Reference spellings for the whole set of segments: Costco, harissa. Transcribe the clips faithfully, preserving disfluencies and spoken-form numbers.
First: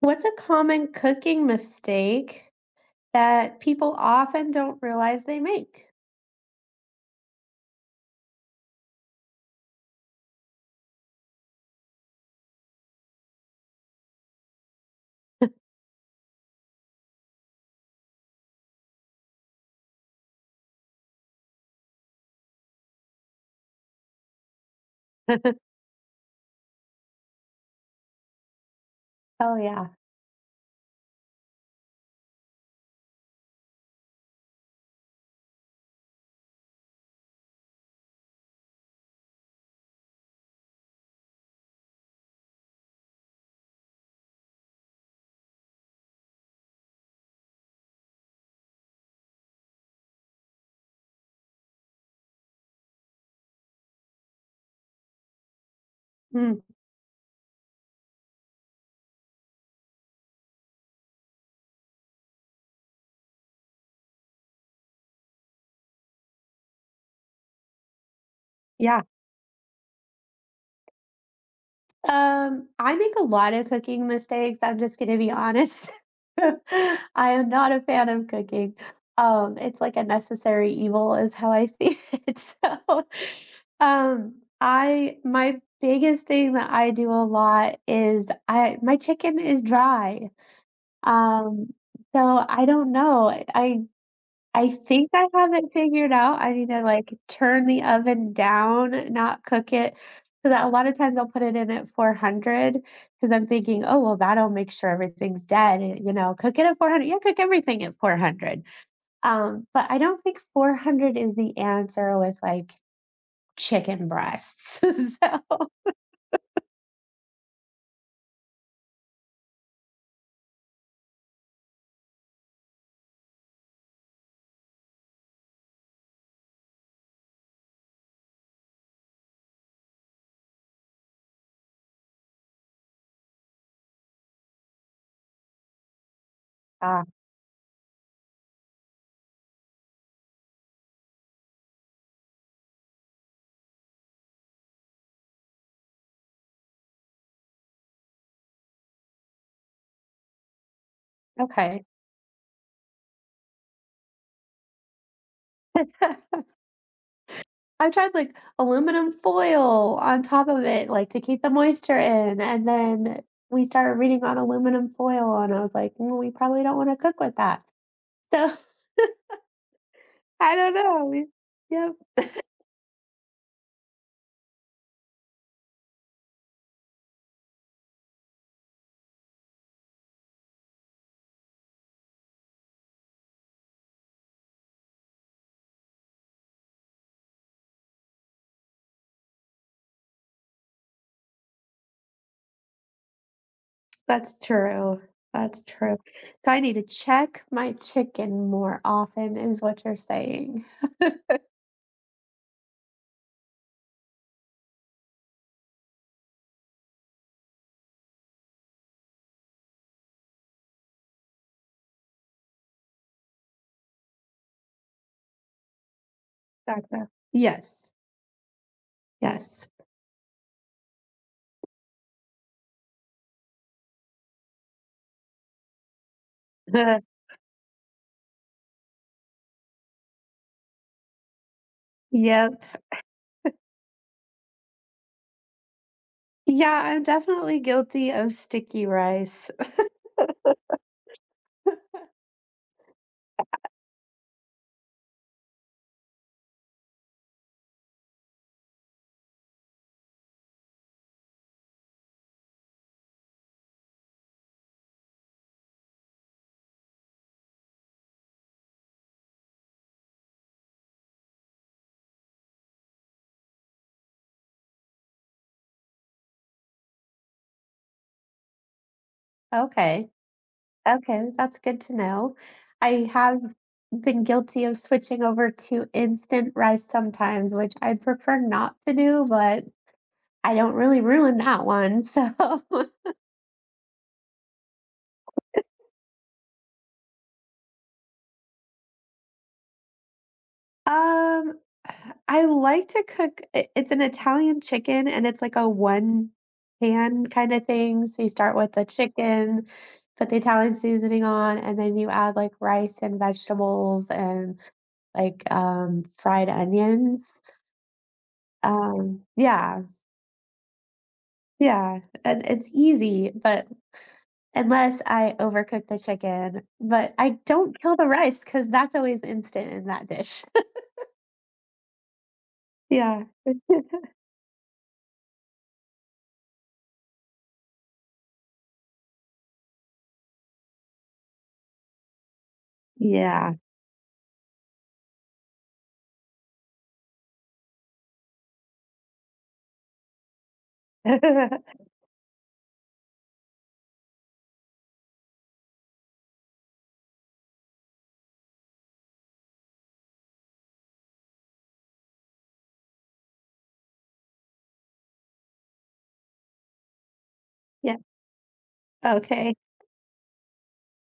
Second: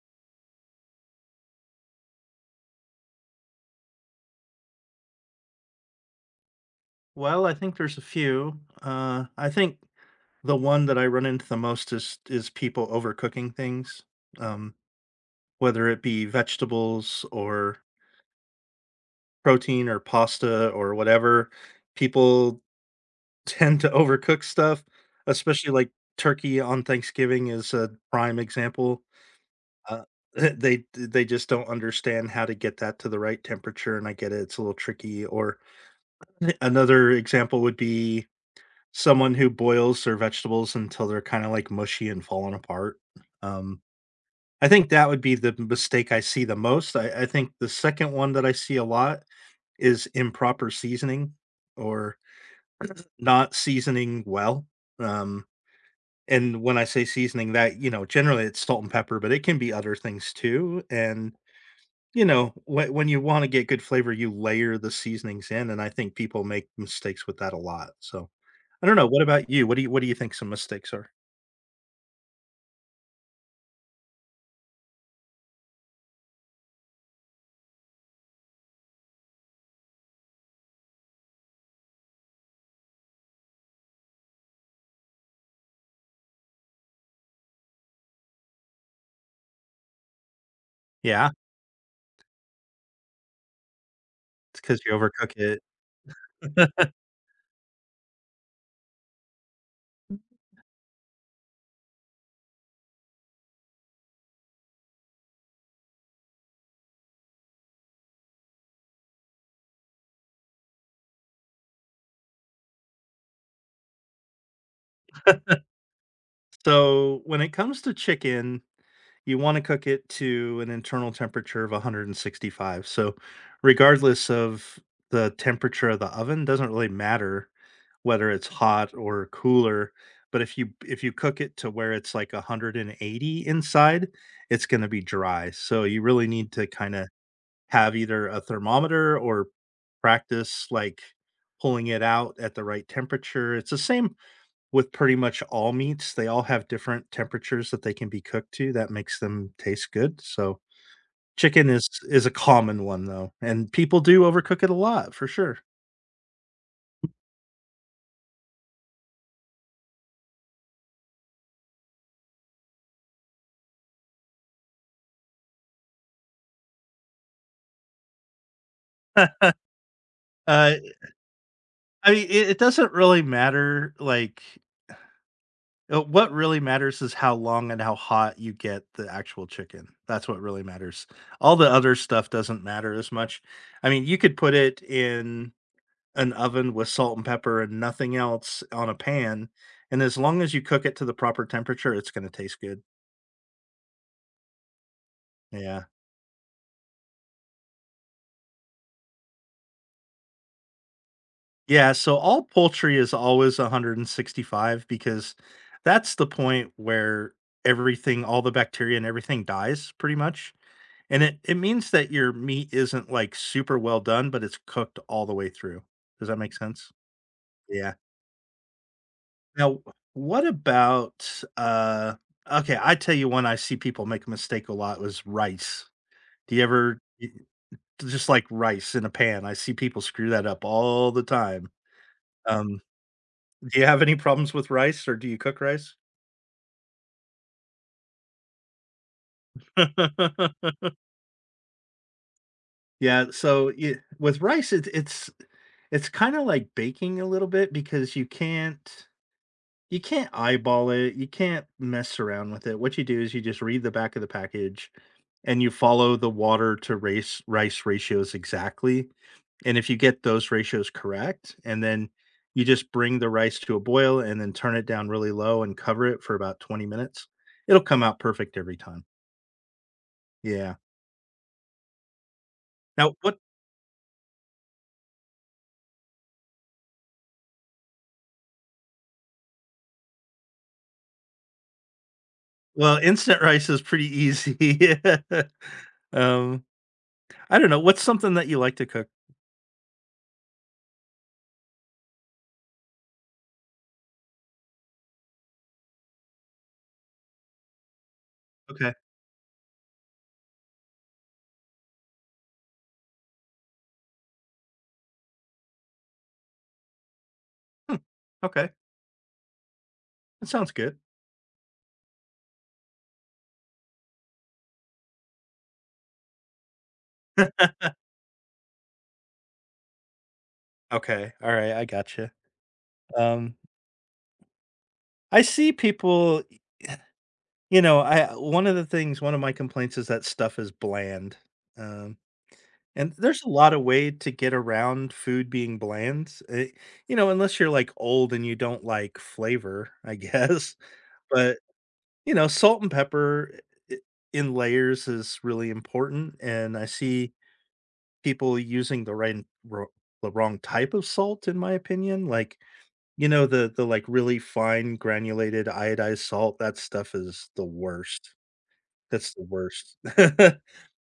What's a common cooking mistake that people often don't realize they make? Well, I think there's a few. Uh, I think the one that I run into the most is is people overcooking things, um, whether it be vegetables or protein or pasta or whatever. People tend to overcook stuff, especially like turkey on Thanksgiving is a prime example. Oh yeah. Uh, they they just don't understand how to get that to the right temperature, and I get it; it's a little tricky. Or eh, another example would be Someone who boils their vegetables until they're kinda, like, mushy and falling apart. Um, I think that would be the mistake I see the most. I I think the second one that I see a lot is improper seasoning or not seasoning well. Um, Mm, and when I say seasoning that, you know, generally it's salt and pepper, but it can be other things too, and, you know, when when you wanna get good flavor, you layer the seasonings in, and I think people make mistakes with that a lot, so I don't yeah. know, what about you? What do you what do you think some mistakes are? Um, I make a lot of cooking mistakes. I'm just going to be honest. I am not a fan of cooking. Um, it's like a necessary evil is how I see it. So, um, I my biggest thing that I do a lot is I my chicken is dry. Yeah, Um, so I don't know. I It's I because you think I overcook have it. it figured out. I need to, like, turn the oven down, not cook it, so that a lot of times I'll put it in at four hundred because 'cause I'm thinking, "Oh, well, that'll make sure everything's dead," and, you know, "Cook it at four hundred." Yeah, cook everything at four hundred. Um, but I don't think four hundred is the answer with, like, chicken breasts, so So, when it comes to chicken, you wanna cook it to an internal temperature of one hundred sixty-five. So, regardless of the temperature of the oven, doesn't really matter whether it's hot or cooler, but if you if you cook it to where it's like one hundred eighty inside, it's gonna be dry. So, you really need to Ah, kinda have either a thermometer or practice, like, pulling it out at the right temperature. It's the same with pretty much all meats. They all have different temperatures that they can be cooked to that makes them taste good, so chicken okay. is is a common one, though, and people do overcook it a lot for sure. I tried, like, aluminum foil on top of it, like, to keep the moisture in, and then we started reading on aluminum foil, and I was like, "Mm, we probably don't wanna cook with that." So, I Uh, don't know, I yep, mean, it it doesn't really matter, like, uh, what really matters is how long and how hot you get the actual chicken. That's what really matters. All the other stuff doesn't matter as much. I mean, you could put it in an oven with salt and pepper and nothing else on a pan, and as long as you cook it to the proper temperature, it's gonna taste good. that's true, that's Yeah. true. So I need to check my chicken more often is what you're saying. Yeah, so all poultry is always one hundred sixty-five because that's the point where everything all the bacteria and everything dies pretty much, and it it means that your meat isn't, like, super well done, but it's cooked all the way through. Does that make sense? Gotcha. Yes, Yeah. yes. Now, what about, uh okay, I tell you one I see people make a mistake a lot was rice. Do you ever y Just like rice in a pan, I see people screw that up all the time. Yep. Um, do you have any problems with rice, or do you cook rice? Yeah, I'm definitely guilty of sticky rice. Yeah, so y with rice, it's it's it's kinda like baking a little bit because you can't you can't eyeball it, you can't mess around with it. What you do is you just read the back of the package, and you follow the water to race rice ratios exactly. And if you get those ratios correct, and then you just bring the rice to a boil and then turn it down really low and cover it for about twenty minutes, it'll come out perfect every time. Okay. Yeah. Okay, that's good to know. I Now, what have been guilty of switching over to instant rice sometimes, which I prefer not to do, but I don't really ruin that one. So, well, instant rice is pretty easy. Um, I don't know, what's something that you like to cook? um, I like to cook i- it's an Italian chicken and it's like a one pan kind of thing. So you start with the Okay. chicken, put the Italian seasoning on, and then you add like rice and vegetables and like um fried onions. Hmm, okay. Um, yeah, That sounds good. yeah, and it's easy, but unless I overcook the chicken, but I don't kill the rice because that's always instant in that dish. Okay. All right, I gotcha. Yeah. Um, I see people, you know, I one of the things one of my complaints is that stuff is bland. Um And there's a Yeah. lot of way to get around food being bland, eh, you know, unless you're, like, old and you don't like flavor, I guess, but, you know, salt and pepper I in layers is really important, and I see people using the right ro the wrong type of salt, in my opinion, like, you know, the the, like, really fine granulated iodized salt, that stuff is the Yeah, worst. That's the okay, worst.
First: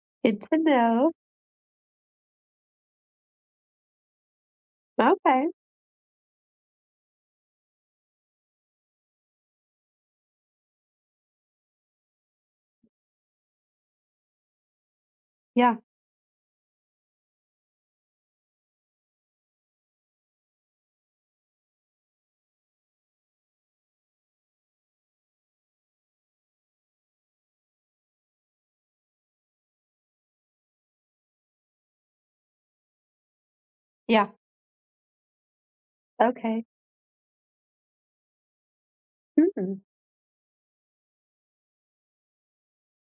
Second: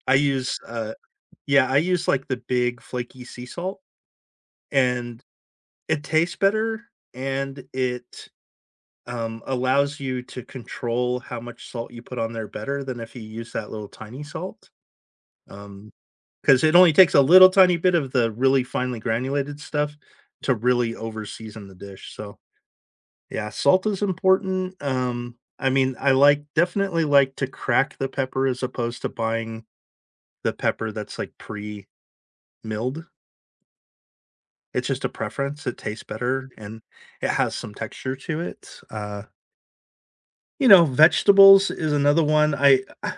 I good use, to uh know. yeah, I use, like, the big flaky sea salt. And Okay. it tastes better, and it, um, allows you to control how much salt you put on there better than if you use that little tiny salt. Yeah, Um, because it only takes a little tiny bit of the really finely granulated stuff to really over-season the dish, so, yeah, salt is important, um, I mean, I like definitely like to crack the pepper as opposed to buying the pepper that's, like, pre-milled. yeah, It's just a preference, it tastes better, okay. and it has some texture to it. Uh, Mhm. you know, vegetables is another one. I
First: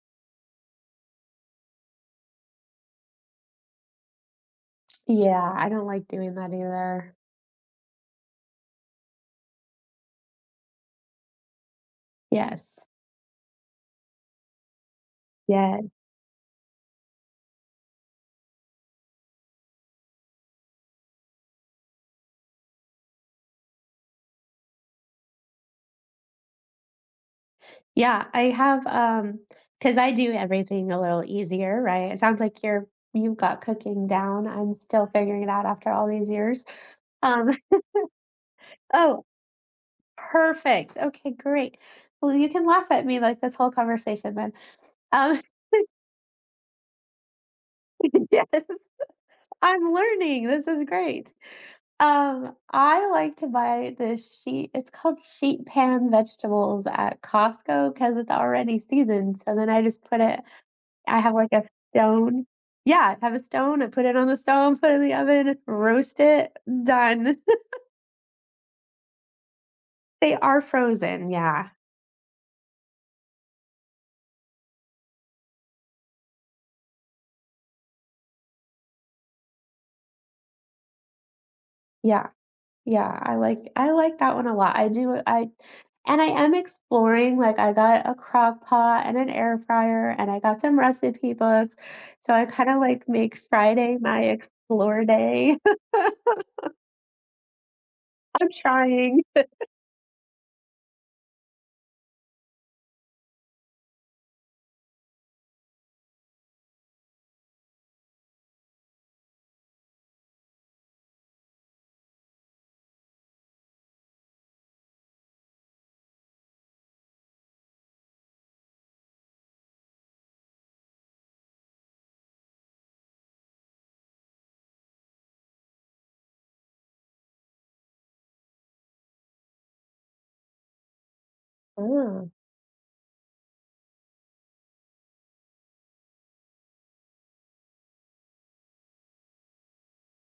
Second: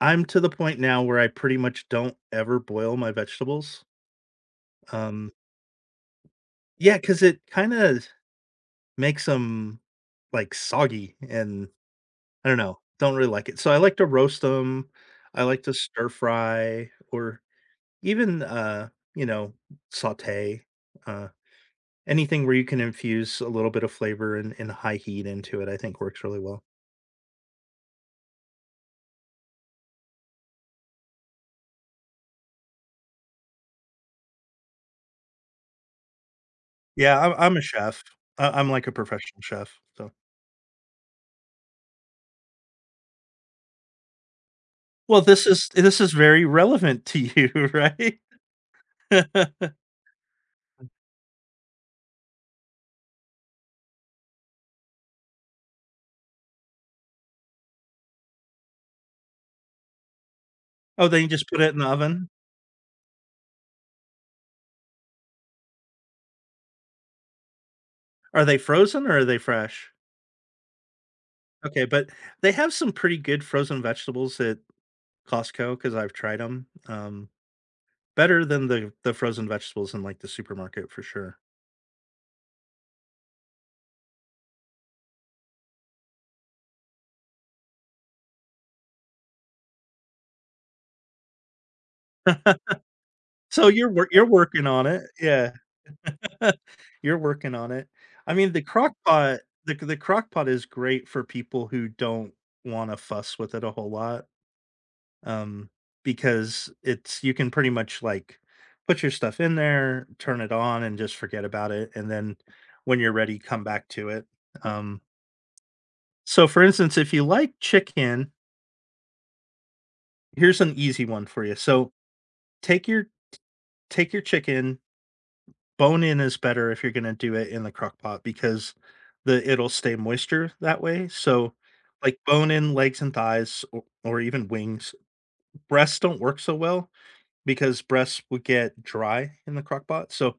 I'm to the point now where I pretty much don't ever boil my vegetables. Um, Yeah, I don't like doing that yeah, either. because it kinda makes makes them like, soggy, and I don't Yes. know, don't really like it. So I like to roast them. I like to Yeah. stir fry, or even, uh, you know, sauté, uh Anything where you can infuse a little bit of flavor and and high heat into it, I think works really well. Yeah, I have, um, because I do everything a little easier, right? It sounds like you're you've got cooking down. I'm still figuring it out after all these years. Yeah, I'm Um, I'm a chef. I I'm like a oh, professional chef, so perfect. Okay, great. Well, you can laugh at me like this whole conversation then. well, Um, this is this is very relevant to you, right? yes, I'm learning. This is great. Um, I like to buy this sheet. It's called sheet pan vegetables at Costco because it's already seasoned. So then I just put it Oh, I then you have just like put a it in the oven? stone. Yeah, I have a stone, I put it on the stone, put it in the oven, roast it, done. Are they frozen or are they fresh? They are frozen, yeah, Okay, but they have some pretty good frozen vegetables at Costco because 'cause I've tried 'em, um, better than the the frozen vegetables in, like, the supermarket for sure. yeah, yeah, I like I like that one a lot. I do I and I am exploring, like, I got a crock pot and an air fryer, and I got some recipe books, so I kinda, like, make So you're Friday wor my you're working on it, explore yeah. day. I'm You're working on it. I mean, the crock trying. pot the the crock pot is great for people who don't wanna fuss with it a whole lot, um, because it's you can pretty much, like, put your stuff in there, turn it on, and just forget about it, and then when you're ready, come back to it. Um, so, for instance, if you like chicken, here's an easy one for you. So, take your take your chicken. Bone in is better if you're gonna do it in the crock pot because the it'll stay moisture that way, so, like, Oh, bone in legs and thighs or or even wings. Breasts don't work so well because breasts would get dry in the crock pot, so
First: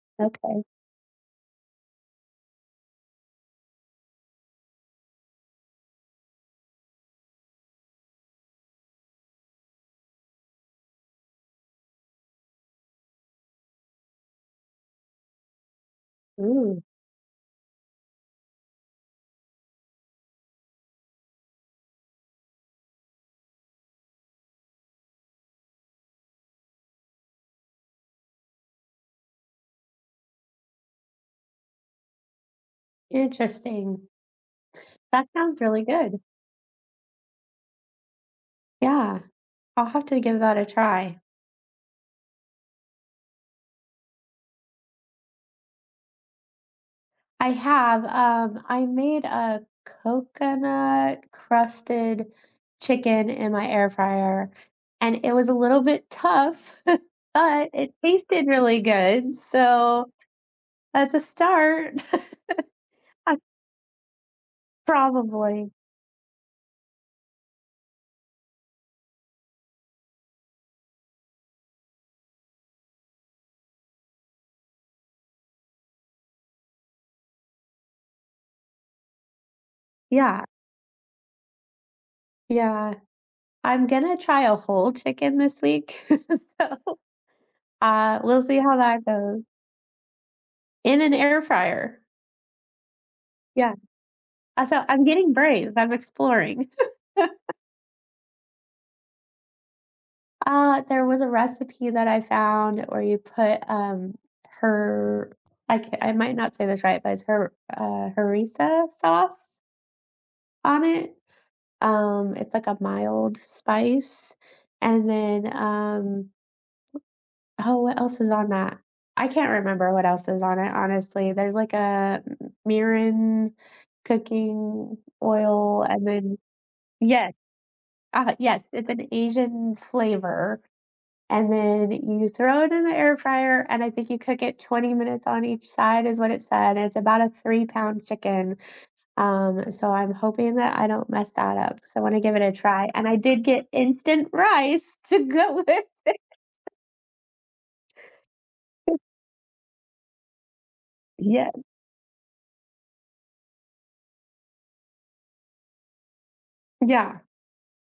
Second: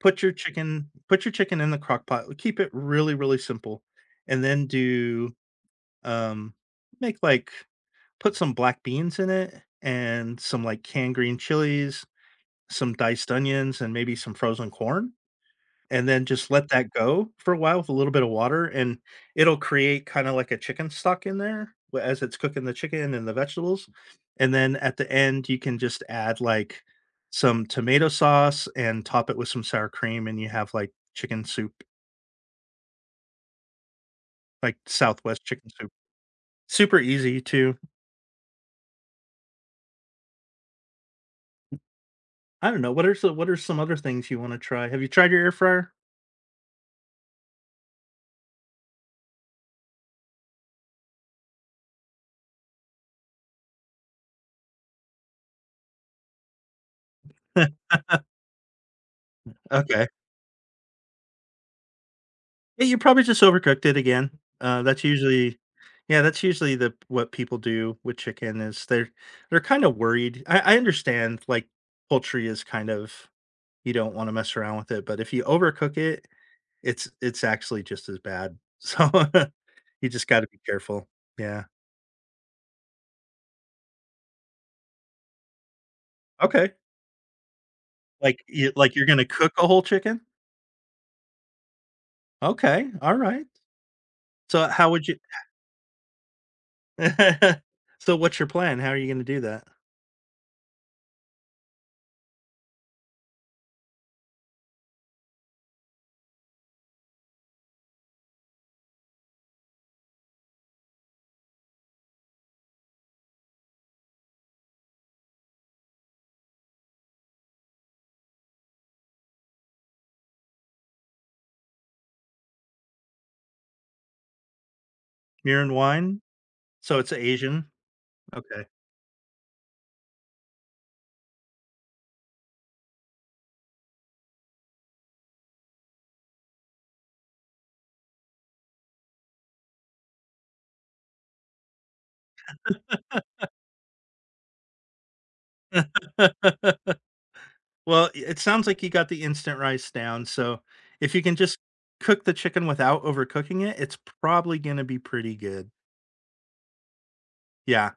put your okay. chicken put your chicken in the crock pot, keep it really, really simple, and then do, um, make, like, put some black beans in it and some, like, canned green chilies, some diced onions, and maybe some frozen corn, and then just let Ooh, that go for a while with a little bit of water, and it'll create kinda like a chicken stock in there w as it's cooking the chicken and the vegetables, and then at the end, you can just add, like, some tomato sauce and top it with some sour cream, and you have, like, chicken soup, interesting. like That Southwest sounds chicken really soup. good. Super easy too. Yeah. I'll have to give that a try. I don't know, what are so what are some other things you wanna try? Have you tried your air fryer? I have, um, I made a coconut crusted chicken in my air fryer, and it was a little bit tough, but it tasted really good, Okay. so that's a start. Yeah, you probably I just overcooked it again. Uh, that's usually probably yeah, that's usually the what people do with chicken is they're they're kind of worried. I, I understand like poultry is kind of you don't want to mess around with it, but if you overcook it, it's it's actually just as bad. So you just got yeah, to be careful. Yeah. yeah. I'm gonna try a whole chicken this week, Okay. so, uh, we'll Like see you, how like you're that gonna goes cook a whole chicken? in an air fryer. Okay. All right. Yeah, uh, So so how I'm would you? getting brave, I'm exploring. so what's your plan? How are you gonna do that? Uh, there was a recipe that I found where you put, um, her I ca- I might not say this right, but it's her uh, harissa sauce on it. Um, it's like a mild spice, and then, um oh, what else is on that? I can't remember what else is on it, honestly. There's like a m mirin cooking Beer and oil and wine. then So it's yes, Asian. uh, yes, Okay. it's an Asian flavor. And then you throw it in the air fryer, and I think you cook it twenty minutes on each side, is what it said. It's about a three pound chicken. Um, so I'm hoping that I don't mess that up because I want to give it a try. And I did get instant rice to go with. Well, it sounds like you got the instant rice down, so if you can Yeah. just cook the chicken without overcooking it, it's probably gonna be pretty good. Yeah. Yeah.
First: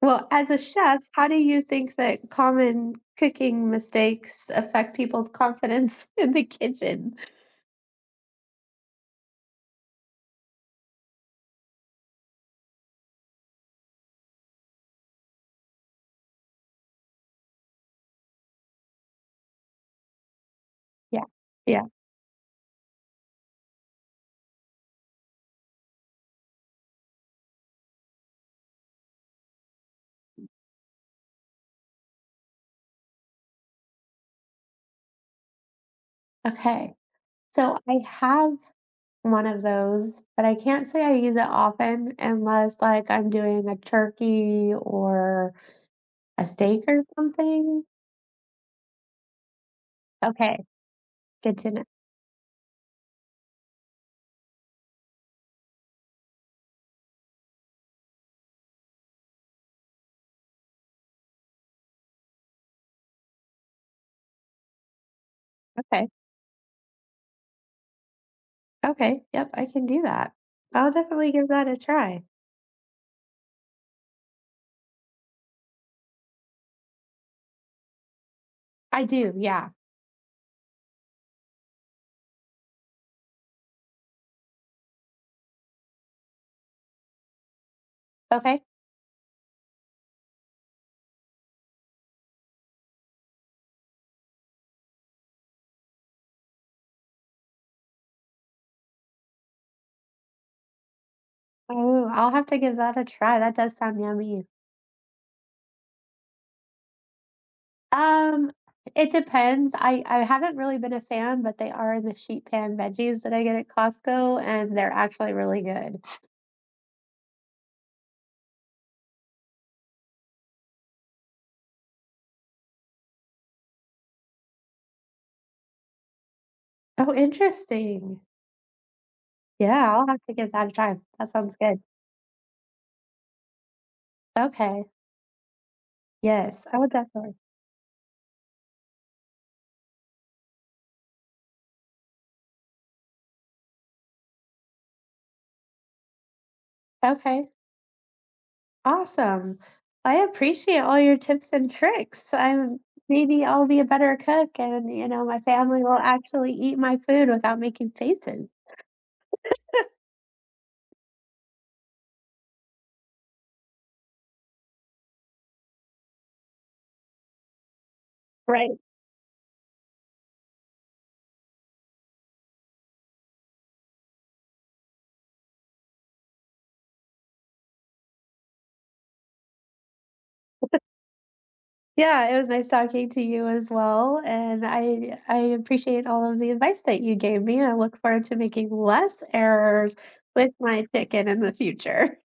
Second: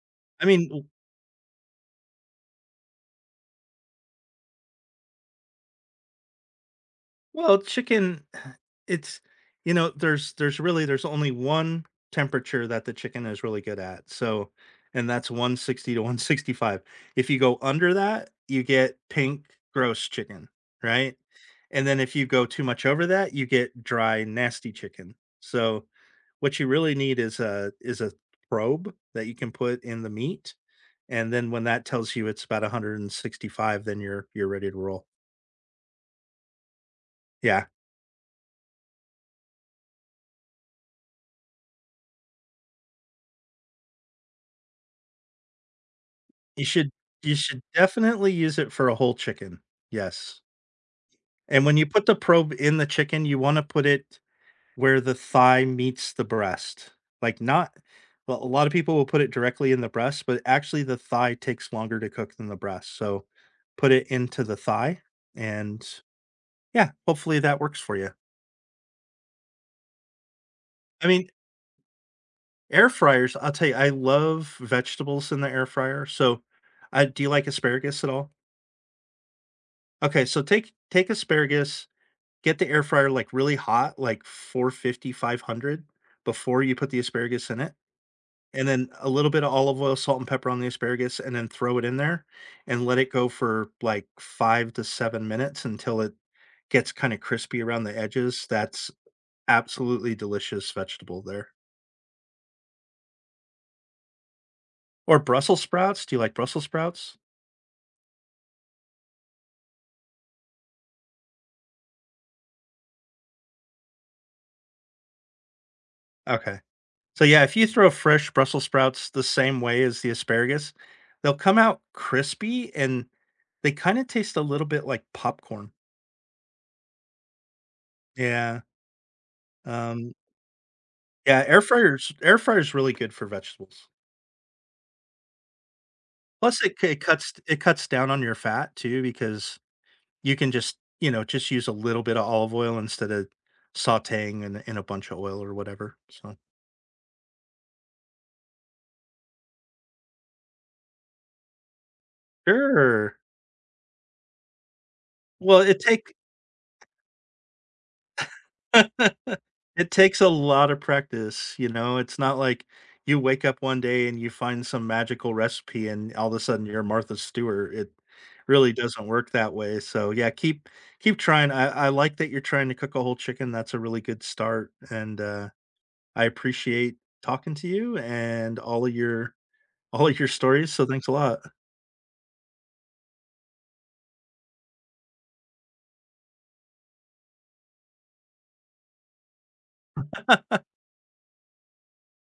Well, I as a mean, chef, how do you think that common cooking mistakes affect people's confidence in the kitchen? well, chicken, it's you know, there's there's really there's only one temperature that the chicken is really good at. So, and that's one sixty to one sixty-five. If you go under that, you get pink gross chicken, right? Yeah. And Yeah. then if you go too much over that, you get dry nasty chicken. So, what you really need is a is a probe that you can put in the meat, and then when that tells you it's about one hundred sixty-five, then you're you're ready to roll. Okay. Yeah. So I have one of those, but I can't say I use it often unless, like, I'm doing a turkey or a You steak should or you should something. definitely use it for a whole chicken, yes, Okay, good and to when know. you put the probe in the chicken, you wanna put it where the thigh meets the breast, like, not well, a lot of people will put it directly in the breast, but actually the thigh takes longer to cook than the breast, so put it into the thigh, and Okay, yeah, hopefully that works for you. okay, yep, I can do that. I'll I mean, definitely give that a try. air fryers, I'll tell you, I love vegetables in the air fryer, so, uh, do you like asparagus at all? I do, yeah. Okay, so take take asparagus. Get the air fryer, like, really hot, like four fifty five hundred, before you put the asparagus in it, Okay. and then a little bit of olive oil, salt, and pepper on the asparagus, and then throw it in there and let it go for, like, five to seven minutes until it gets kinda crispy around the edges. That's absolutely delicious vegetable there. Oh, I'll have to give that a try. That does sound yummy. Or Brussels sprouts, do you like Brussels sprouts? Um, it depends. I I haven't really been a fan, but they are in the sheet pan veggies that I get at Costco, and they're actually really good. Okay. So, yeah, if you throw fresh Brussels sprouts the same way as the asparagus, they'll come out crispy, and they kinda taste a little bit like popcorn. Oh, interesting. Yeah, Yeah, I'll um, have to give that a try. That yeah, sounds air good. fryers air fryer's really good for vegetables. Okay. Plus, Yes, it I c would it cuts definitely. it cuts down on your fat too because you can just, you know, just use a little bit of olive oil instead of sautéing in in a bunch of oil or whatever, so. Okay, awesome. I appreciate all your tips and tricks. I'm Sure. maybe I'll be a better cook and, you know, my Well, it family will take actually eat my food without making faces. It takes a lot of practice, you know, it's not like you wake up one day and you find some magical recipe and all of a sudden you're Martha Stewart. It really Right. doesn't work that way. So yeah, keep keep trying. I, I like that you're trying to cook a whole chicken. That's a really good start. And uh, I appreciate talking to you and all of your all of your stories. So thanks a lot. Yeah, it was nice talking to you as well, and I I appreciate all of the advice that you gave me. I look forward to making less errors with my chicken in the future.